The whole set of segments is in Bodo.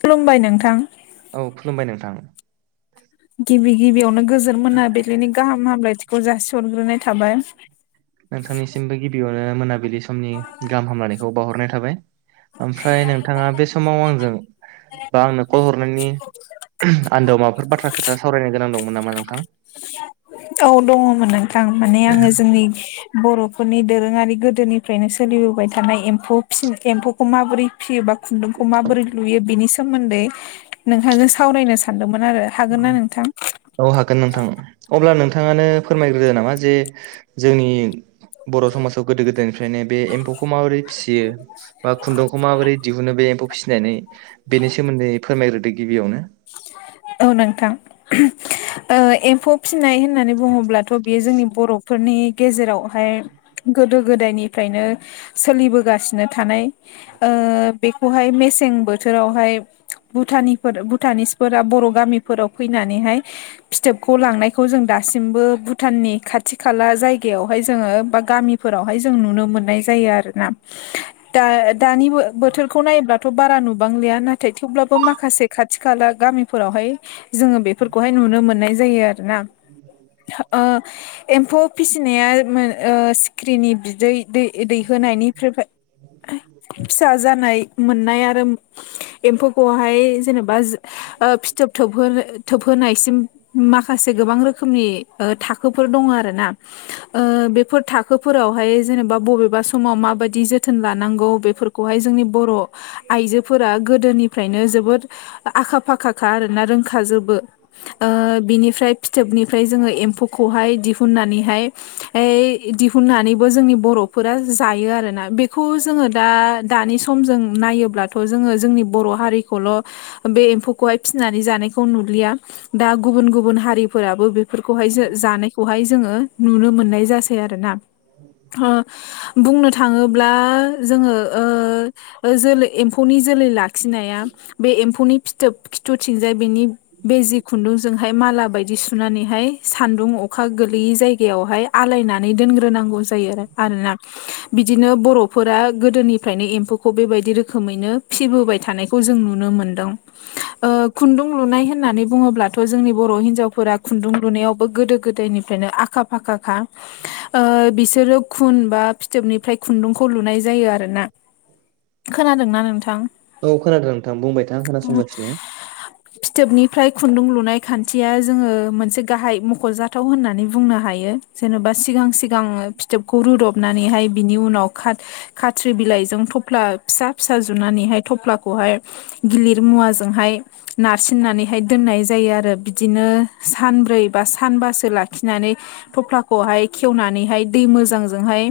खुलुमबाय नोंथां। औ खुलुमबाय नोंथां। गिबि गिबियावनो गोजोन मोनाबिलिनि गाहाम हामलायथिखौ जासिहरग्रोनाय थाबाय। नोंथांनिसिमबो गिबियावनो मोनाबिलि समनि गाहाम हामलनायखौ बावहरनाय थाबाय ओमफ्राय नोंथाङा बे समाव आंजों बा आंनो कल हरनायनि आन्दोआव माबाफोर बाथ्रा खोथा सावरायनो गोनां दंमोन नामा नोंथां? औ दङमोन नोंथां माने आङो जोंनि बर'फोरनि दोरोङारि गोदोनिफ्रायनो सोलिबोबाय थानाय एम्फौ फिन एम्फौखौ माबोरै फियोबा खुन्दुंखौ माबोरै लुयो बेनि सोमोन्दै नोंथाजों सावरायनो सानदोंमोन आरो हागोन ना नोंथां? औ हागोन नोंथां अब्ला नोंथाङानो फोरमायग्रोदो नामा जे जोंनि बर' समाजाव गोदो गोदायनिफ्रायनो बे एम्फौखौ माबोरै फिसियो बा खुन्दुंखौ माबोरै दिहुनो बे एम्फौ फिसिनानै बेनि सोमोन्दै फोरमायग्रोदो गिबियावनो औ नोंथां एम्फौ फिनाय होननानै बुङोब्लाथ' बेयो जोंनि बर'फोरनि गेजेरावहाय गोदो गोदायनिफ्रायनो सोलिबोगासिनो थानाय बेखौहाय मेसें बोथोरावहाय भुटानफोर भुटानिसफोरा बर' गामिफोराव फैनानैहाय फिथोबखौ लांनायखौ जों दासिमबो भुटाननि खाथि खाला जायगायावहाय जोङो बा गामि फोरावहाय जों नुनो मोननाय जायो आरोना दा दानि बोथोरखौ नायोब्लाथ' बारा नुबांलिया नाथाय थेवब्लाबो माखासे खाथि खाथि खाला गामिफोरावहाय जोङो बेफोरखौहाय नुनो मोननाय जायो आरोना ओ एम्फौ फिसिनाया सिखिरिनि बिदै दै दैहोनायनिफ्राय फिसा जानाय मोननाय आरो एम्फौखौहाय जेनेबा बा फिथोब थोबहोनो थोबहोनायसिम माखासे गोबां रोखोमनि थाखोफोर दङ आरो ना। ओ बेफोर थाखोफोरावहाय जेनेबा बबेबा समाव माबायदि जोथोन लानांगौ बे फोरखौहाय जोंनि बर' आइजोफोरा गोदोनिफ्रायनो जोबोद आखा फाखाखा आरोना रोंखाजोबो । ओ बिनिफ्राय फिथोबनिफ्राय जोङो एम्फौखौहाय दिहुननानैहाय ऐ दिहुननानैबो जोंनि बर'फोरा जायो आरोना बेखौ जोङो दा दानि समजों नायोब्लाथ' जोङो जोंनि बर' हारिखौल' बे एम्फौखौहाय फिसिनानै जानायखौ नुलिया दा गुबुन गुबुन हारि फोराबो बेफोरखौहाय जों जानायखौहाय जोङो नुनो मोननाय जासै आरोना । [unintelligible] बुंनो थाङोब्ला जोङो ओ जोलै एम्फौनि जोलै लाखिनाया बे एमफौ [unintelligible] सुनानैहाय सान्दुं अखा गोलैयै जायगायावहाय आलायनानै दोनग्रोनांगौ जायो आरोना । बिदिनो बर'फोरा गोदोनिफ्रायनो एम्फौखौ बेबायदि रोखोमैनो फिबोबाय थानाय [unintelligible] बुङोब्लाथ' जोंनि बर' हिन्जावफोरा खुन्दुं लुनायावबो गोदो गोदायनिफ्रायनो आखा फाखाखा । ओ बिसोरो खुन बा फिथोबनिफ्राय खुन्दुंखौ लुनाय जायो आर ना । खोनादोंना नोंथां औ खोनादों नोंथां बुंबाय थां खोनासंगासिनो फिथोबनिफ्राय खुन्दुं लुनाय खान्थिया जोङो मोनसे गाहाय मख'जाथाव होननानै बुंनो हायो । जेन'बा सिगां सिगां फिथोबखौ रुदबनानैहाय बिनि उनाव खाथ खाथ्रि बिलाइजों थफ्ला फिसा फिसा जुनानैहाय थफ्लाखौहाय गिलिर मुवाजोंहाय नारसिननानैहाय दोननाय जायो आरो । बिदिनो सानब्रै बा सानबासो लाखिनानै थफ्लाखौहाय खेवनानैहाय दै मोजांजोंहाय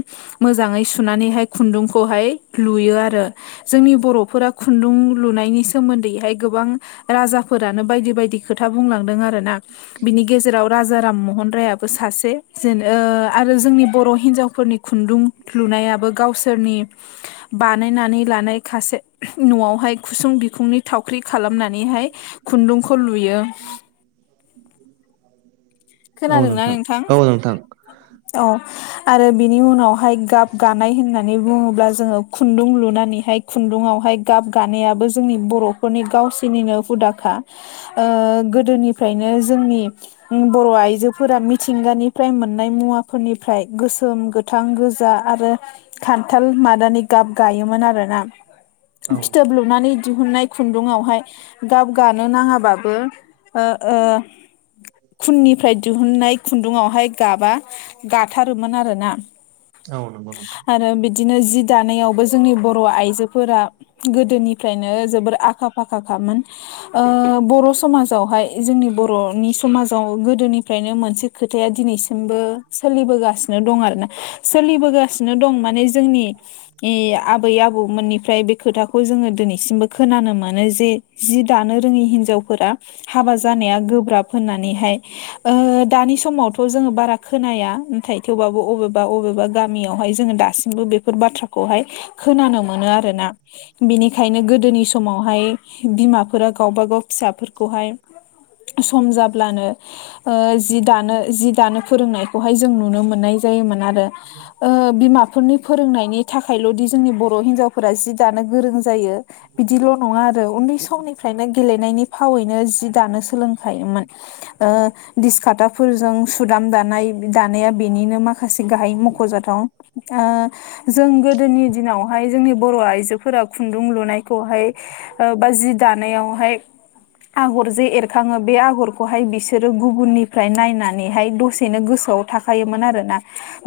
मोजाङै सुनानैहाय खुन्दुंखौहाय लुयो आरो । जोंनि बर'फोरा खुन्दुं लुनायनि सोमोन्दैहाय गोबां राजाफोरानो बायदि बायदि खोथा बुंलांदों आर ना । बिनि गेजेराव राजा राममहन रायाबो सासे जेन आरो जोंनि बर' हिनजावफोरनि खुन्दुं लुनायाबो गावसोरनि बानायनानै लानाय खसे न'आवहाय खुसुं बिखुंनि थावख्रि खालामनानैहाय खुन्दुंखौ लुयो औ खोनादोंना नोंथां? औ नोंथां औ आरो बिनि उनावहाय गाब गानाय होननानै बुङोब्ला जोङो खुन्दुं लुनानैहाय खुन्दुङआवहाय गाब गानायाबो जोंनि बर'फोरनि गावसोरनिनो हुदाखा। ओ गोदोनिफ्रायनो जोंनि बर' आइजोफोरा मिथिंगानिफ्राय मोननाय मुवाफोरनिफ्राय गोसोम गोथां गोजा आरो- खान्थाल मादानि गाब गायोमोन आरोना । औ फिथोब लुनानै दिहुननाय खुन्दुंआवहाय गाब गानो नाङाबाबो ओ ओ खुननिफ्राय दिहुननाय खुन्दुंावहाय गाबा गाथारोमोन आरोना । आन बा आरो बिदिनो जि दानायावबो जोंनि बर' आइजोफोरा गोदोनिफ्रायनो जोबोर आखा फाखाखामोन ओ बर' समाजावहाय जोंनि बर'नि समाज गोदोनिफ्रायनो मोनसे खोथाया दिनैसिमबो सोलिबोगासिनो दं आरो ना । सोलिबोगासिनो दं माने जोंनि आबै आबौमोननिफ्राय बे खोथाखौ जोङो दिनैसिमबो खोनानो मोनो जे जि दानो रोङि हिनजावफोरा हाबा जानाया गोब्राब होननानै [unintelligible] ओ दानि समावथ' जोङो बारा खोनाया । नाथाय थेवबाबो अबेबा बबेबा गामियावहाय जोङो दासिमबो बेफोर बाथ्राखौहाय खोनानो मोनो आरोना। बिनिखायनो गोदोनि समावहाय बिमाफोरा गावबा गाव फिसाफोरखौहाय सम जाब्लानो ओ जि दानो जि दानो फोरोंनायखौहाय जों नुनो मोननाय जायोमोन आरो ओ बिमा बे फोरनि फोरोंनायनि थाखायल'दि जोंनि बर' हिन्जावफोरा जि दानो गोरों जायो । बिदिल' नङा आरो । उन्दै समनिफ्रायनो गेलेनायनि फावैनो जि दानो सोलोंखायोमोन ओ दिसखाथाफोरजों सुदाम दानाय दानाया बेनिनो माखासे गाहाय मख'जाथाव। ओ जों गोदोनि दिनावहाय जोंनि बर' आइजोफोरा खुन्दुं लुनायखौहाय ओ बा जि दानायावहाय आगर जे एरखाङो बे आगरखौहाय बिसो सोरो गुबुननिफ्राय नायनानैहाय दसेनो गोसोआव थाखायोमोन आरोना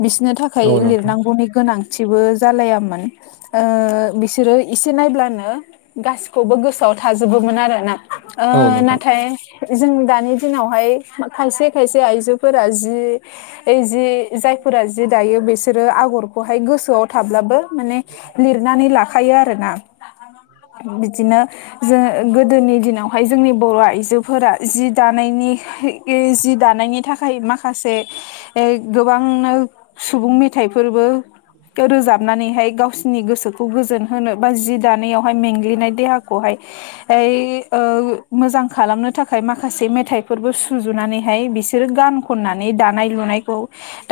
बिसोनो था खाय औ नोंथां लिरनांगौनि गोनां थिबो जालायामोन ओ बिसोरो एसे नायब्लानो गासिखौबो गोसोआव थाजोबोमोन आरोना ओ औ नोंथां नाथाय जों दानि दिनावहाय खायसे खायसे आइजोफोरा जि ओ जि जायफोरा जि दायो बिसोरो आगरखौहाय गोसोआव थाब्लाबो माने लिरनानै लाखायो आरोना बिदिनो जो गोदोनि दिनावहाय जोंनि बर' आइजोफोरा जि दा नायनि [unintelligible] जि दानायनि थाखाय माखा से [unintelligible] गोबांनो सुबुं मेथाइफोरबो रोजाबनानैहाय गावसिनि गोसोखौ गोजोन होनो बा जि दानायावहाय मेंग्लिनाय देहाखौहाय ओइ ओ मोजां खालामनो थाखाय माखासे [unintelligible] थाइफोरबो सुजुनानैहाय बिसोरो गान खननानै दानाय लुनायखौ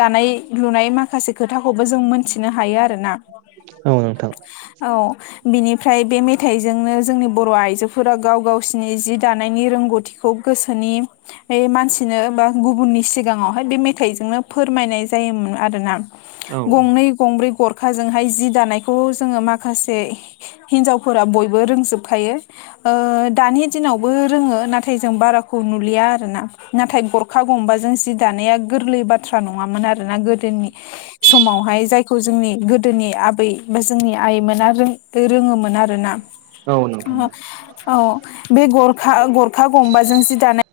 दानाय लुनाय माखासे खोथाखौबो जों मोनथिनो हायो आरोना। औ नोंथां। औ बिनिफ्राय बे मेथाइजोंनो जोंनि बर' आइजोफोरा गाव गावसिनि जि दानायनि रोंगौथिखौ गोसो [unintelligible] [unintelligible] मानसिनो बा गुबुननि सिगाङावहाय बे मेथाइजोंनो फोरमायनाय जायोमोन आरोना। औ गंनै गंब्रै गरखाजोंहाय जि दानायखौ जोङो माखासे हिनजावफोरा बयबो रोंजोबखायो। ओ दानि दिनावबो रोङो नाथाय जों बारा खौ नुलिया आरोना नाथाय गरखा गंबाजों जि दानाया गोरलै बाथ्रा नङामोन आरोना गोदोनि समावहाय जायखौ जोंनि गोदोनि आबै बा जोंनि आइमोना [unintelligible] रोङोमोन आरो ना औ नोंथां औ [unintelligible] औ बे गरखा गरखा गंबाजों जि दानाय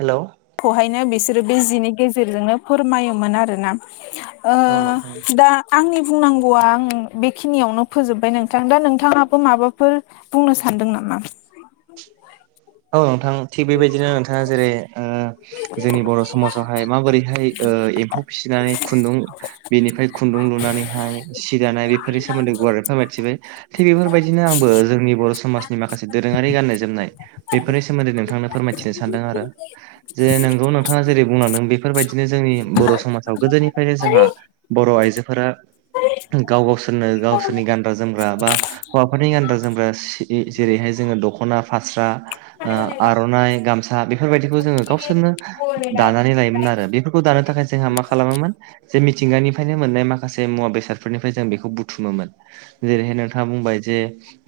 हेलौ खौहायनो बिसोरो बे जिनि गेजेरजोंनो फोरमायोमोन आरोना। ओ औ नोंथां दा आंनि बुंनांगौआ आं बेखिनियावनो फोजोबबाय नोंथां दा नोंथाङाबो माबाफोर बुंनो सानदों नामा? औ नोंथां थिग बेबायदिनो नोंथाङा जेरै ओ जोंनि बर' समाजावहाय माबोरैहाय ओ एम्फौ फिसिनानै खुन्दुं बेनिफ्राय खुन्दुं लुनानैहाय सि दानाय बेफोरनि सोमोन्दै गुवारै फोरमायथिबाय थिग बेफोरबायदिनो आंबो जोंनि बर' समाजनि माखासे दोरोङारि गाननाय जोमनाय बेफोरनि सोमोन्दै नोंथांनो फोरमायथिनो सानदों आरो जे नोंगौ नोंथाङा जेरै बुंलांदों बेफोरबायदिनो जोंनि बर' समाजाव गोदोनिफ्रायनो जोंहा बर' आइजोफोरा गाव गावसोरनो गावसोरनि गानग्रा जोमग्रा बा हौवाफोरनि गानग्रा जोमग्रा सि जेरैहाय जोङो दख'ना फास्रा ओ आर'नाइ गामसा बेफोरबायदिखौ जोङो गावसोरनो । दानानै लायोमोन आरो बेफोरखौ दानो थाखाय जोंहा मा खालामोमोन जे मिथिंगानिफ्रायनो मोननाय माखासे मुवा बेसादफोरनिफ्राय जों बेखौ बुथुमोमोन जेरैहाय नोंथाङा बुंबाय जे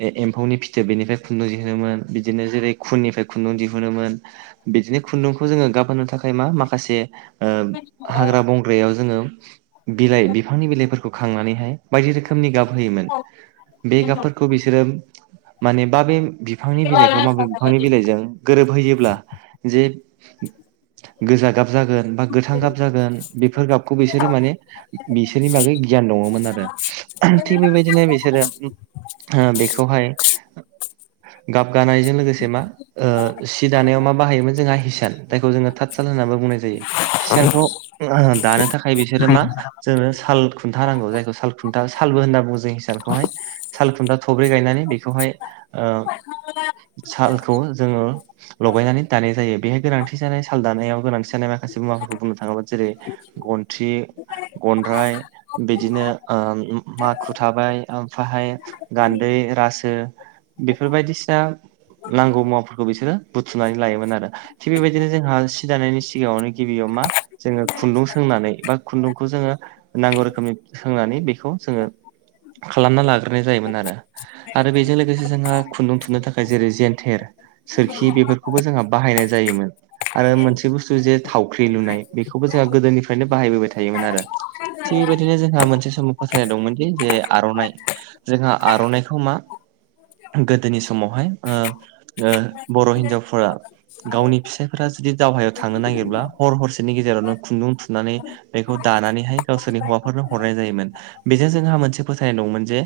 ए एम्फौनि फिथोफ बेनिफ्राय खुन्दुं दिहुनोमोन बिदिनो जेरै खुननिफ्राय खुन्दुं दिहुनोमोन बिदिनो खुन्दुंखौ जोङो गाबहोनो थाखाय मा माखासे ओ हाग्रा बंग्रायाव जोङो बिलाइ बिफांनि बिलाइफोरखौ खांनानैहाय बायदि रोखोमनि गाब होयोमोन बे गाबफोरखौ बिसोरो माने बा बेे [unintelligible] बिफांनि बिलाइखौ माबे बिफांनि बिलाइजों गोरोबहोयोब्ला जे गोजा गाब जागोन बा गोथां गाब जागोन बेफोर गाबखौ बिसोरो माने बिसोरनि बागै गियान दङमोन आरो थिग बेबायदिनो बिसोरो हा बेखौहाय गाबगानायजों लोगोसे बे मा ओ सि दानायाव मा बाहायोमोन जोंहा हिसान जायखौ जोङो थाथसाल होन्नानै बुंनाय जायो हिसारखौ उम आ दानो थाखाय बिसोरो मा जोंबो साल खुन्था नांगौ जायखौ साल खुन्था सालबो होनना बुङो जोंनि सा खौहाय सालु थुनथा थब्रै गायनानै बेखौहाय आ सालखौ जोङो लगायनानै दानाय जायो बेहाय गोनांथि जानाय साल दानायाव गोनांथि जानाय माखा माखासे मुवाफोरखौ बुंनो थाङोब्ला जेरै गन्थि गनद्राय बिदिनो ओ माखु थाबाय ओमफ्रायहाय गान्दै रासो बेफोरबायायदिसिना नांगौ मुवाफोरखौ बिसोरो बुथुमनानै लायोमोन आरो थिग बेबायदिनो जोंहा सि दानायनि सिगाङावनो गिबियाव मा जोङो खुन्दुं सोंनानै बा खुन्दुंखौ जोङो नांगौ रोखोमनि सोंनानै बेखौ जोङो खालामना लाग्रोनाय जायोमोन आरो बेजों लोगोसे जोंहा खुन्दुं थुननो थाखाय जेरै जेन्थेर सोरखि बेफोरखौबो जोंहा बाहायनाय जायोमोन आरो मोनसे बुस्थु जे थावख्रि लुनाय बेखौबो जोंहा गोदोनिफ्रायनो बाहायबोबाय थायोमोन आरो थिग बेबायदिनो जोंहा मोनसे समाव फोथायनाय दंमोनदि जे आर'नाइ जोंहा आर'नाइखौ मा गोदोनि समाव बहाय ओ ओ बर' हिन्जावफोरा गावनि फिसायफोरा जुदि दावहायाव थांनो नागिरब्ला हर हरसेनि गेजेरावनो खुन्दुं थुनानै बेखौ दानानैहाय गावसोरनि हौवाफोरनो हरनाय जायोमोन बेजों जोंहा मोनसे फोथायनाय दंमोन जे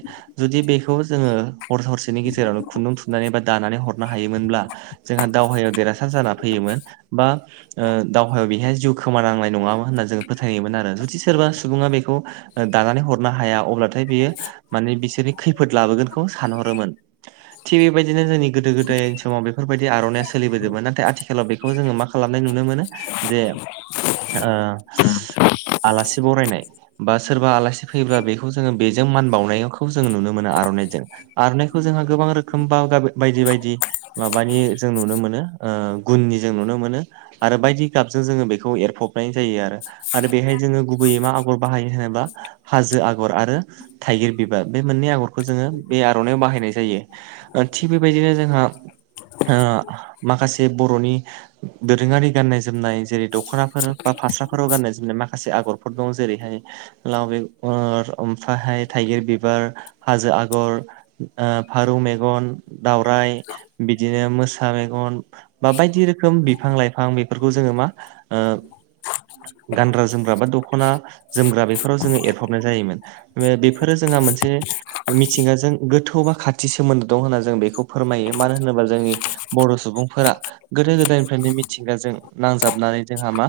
जुदि बेखौ जोङो हर हरसेनि गेजेरावनो खुन्दुं थुननानै बा दानानै हरनो हायोमोनब्ला जोंहा दावहायाव देरहासार जाना फैयोमोन बा ओ दावहायाव बेहाय जिउ खोमानांनाय नङामोन होनना जोंङो फोथायोमोन आरो जुदि सोरबा सुबुङा बेखौ दानानै हरनो हाया अब्लाथाय बियो माने बिसोरनि खैफोद लाबोगोनखौ सानहरोमोन थिग बेबायदिनो जोंनि गोदो गोदाय समाव बेफोरबायदि आर'नाइया सोलिबोदोंमोन नाथाय आथिखालाव बेखौ जोङो मा खालामनाय नुनो मोनो जे आ उम आलासि बरायनाय बा सोरबा आलासि फैयोब्ला बेखौ जोङो बेजों मान बावनायखौ जों नुनो मोनो आर'नाइजों आर'नाइ खौ जोंहा गोबां रोखोम बा बायदि बायदि माबानि जों नुनो मोनो ओ गुननि जों नुनो मोनो आरो बायदि गाबजों जोङो बेखौ एरफबनाय जायो आरो आरो बेहाय जोङो गुबैयै मा आगर बाहायो होनोब्ला हाजो आगर आरो थाइगिर बिबार बे मोननै आगरखौ जोङो बे आर'नाइाव बाहायनाय जायो थिग बेबायदिनो जोंहा ओ माखासे बर'नि दोरोङारि गाननाय जोमनाय जेरै दख'ना फोर बा फास्राफोराव गाननाय जोमनाय माखासे आगरफोर दं जेरैहाय लाव बेगर ओमफ्रायहाय थाइगिर बिबार हाजो आगर आ फारौ मेगन दावराइ बिदिनो मोसा मेगन बा बायदि रोखोम बिफां लाइफां बेफोरखौ जोङो मा ओ गानग्रा जोमग्रा बा दख'ना जोमग्रा बेफोराव जोङो एरफबनाय जायोमोन बेफोरो जोंहा मोनसे मिथिंगाजों गोथौ बा खाथि खाथि सोमोन्दो दं होनना जों बेखौ फोरमायो मानो होनोब्ला जोंनि बर' सुबुंफोरा गोदो गोदायनिफ्रायनो मिथिंगाजों नांजाबनानै जोंहा मा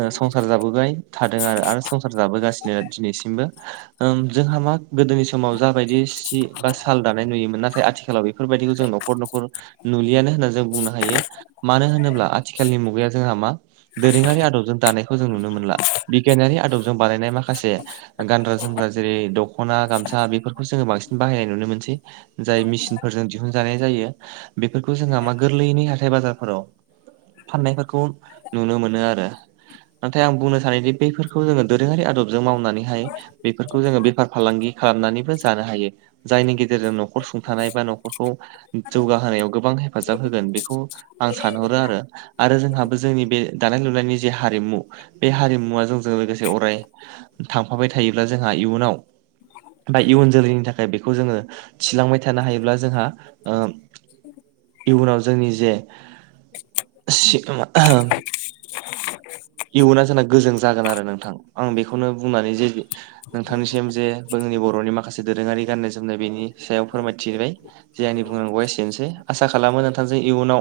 ओ संसार जाबोबाय थादों आरो आरो संसार जाबोगासिनो दिनैसिमबो । ओम जोंहा मा गोदोनि समाव जाबायदि सि बा साल दानाय नुयो । मोन नाथाय आथिखालाव बेफोरबायाददिखौ जों न'खर न'खर नुलियानो होननानै जों बुंनो हायो । मानो होनोब्ला आथिखालनि मुगाया जोंहा मा दोरोङारि आदबजों दानायखौ जों नुनो मोनला बिगियानारि आदबजों बानायनाय माखासे ओ गानग्रा जोमग्रा जेरै दख'ना गामसा बेफोरखौ जोङो बांसिन बाहायनाय नुनो मोनसै। जाय मेसिनफोरजों दिहुनजानाय जायो बेफोरखौ जोंहा मा गोरलैयैनो हाथाय बाजारफोराव फाननायफोरखौ नुनो मोनो आरो । नाथाय आं बुंनो सानोदि बैफोरखौ जोङो दोरोङारि आदबजों मावनानैहाय बेफोरखौ जोङो बेफार फालांगि खालामनानैबो जानो हायो जायनि गेजेरजों न' खर सुंथानाय बा न'खरखौ जौगाहोनायाव गोबां हेफाजाब होगोन बेखौ आं सानहरो आरो । आरो जोंहाबो जोंनि बे दानाय लुनायनि जे हारिमु बे हारिमुवा जोंजों लोगोसे अराय थांफाबाय थायोब्ला जोंहा इयुनाव बा इयुन जोलैनि थाखाय बेखौ जोङो थिलांबाय थानो हायोब्ला जोंहा ओ इयुनाव जोंनि जे [inaudible] [unintelligible] इयुना जोंना गोजों जागोन आरो नोंथां आं बेखौनो बुंनानै जे नोंथांनिसिम जे जोंनि बर'नि माखासे दोरोङारि गाननाय जोमनाय बेनि सायाव फोरमायथिबाय जे आंनि बुंनांगौआ एसेनोसै आसा खालामो नोंथांजों इयुनाव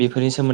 बेफोरनि सोमोन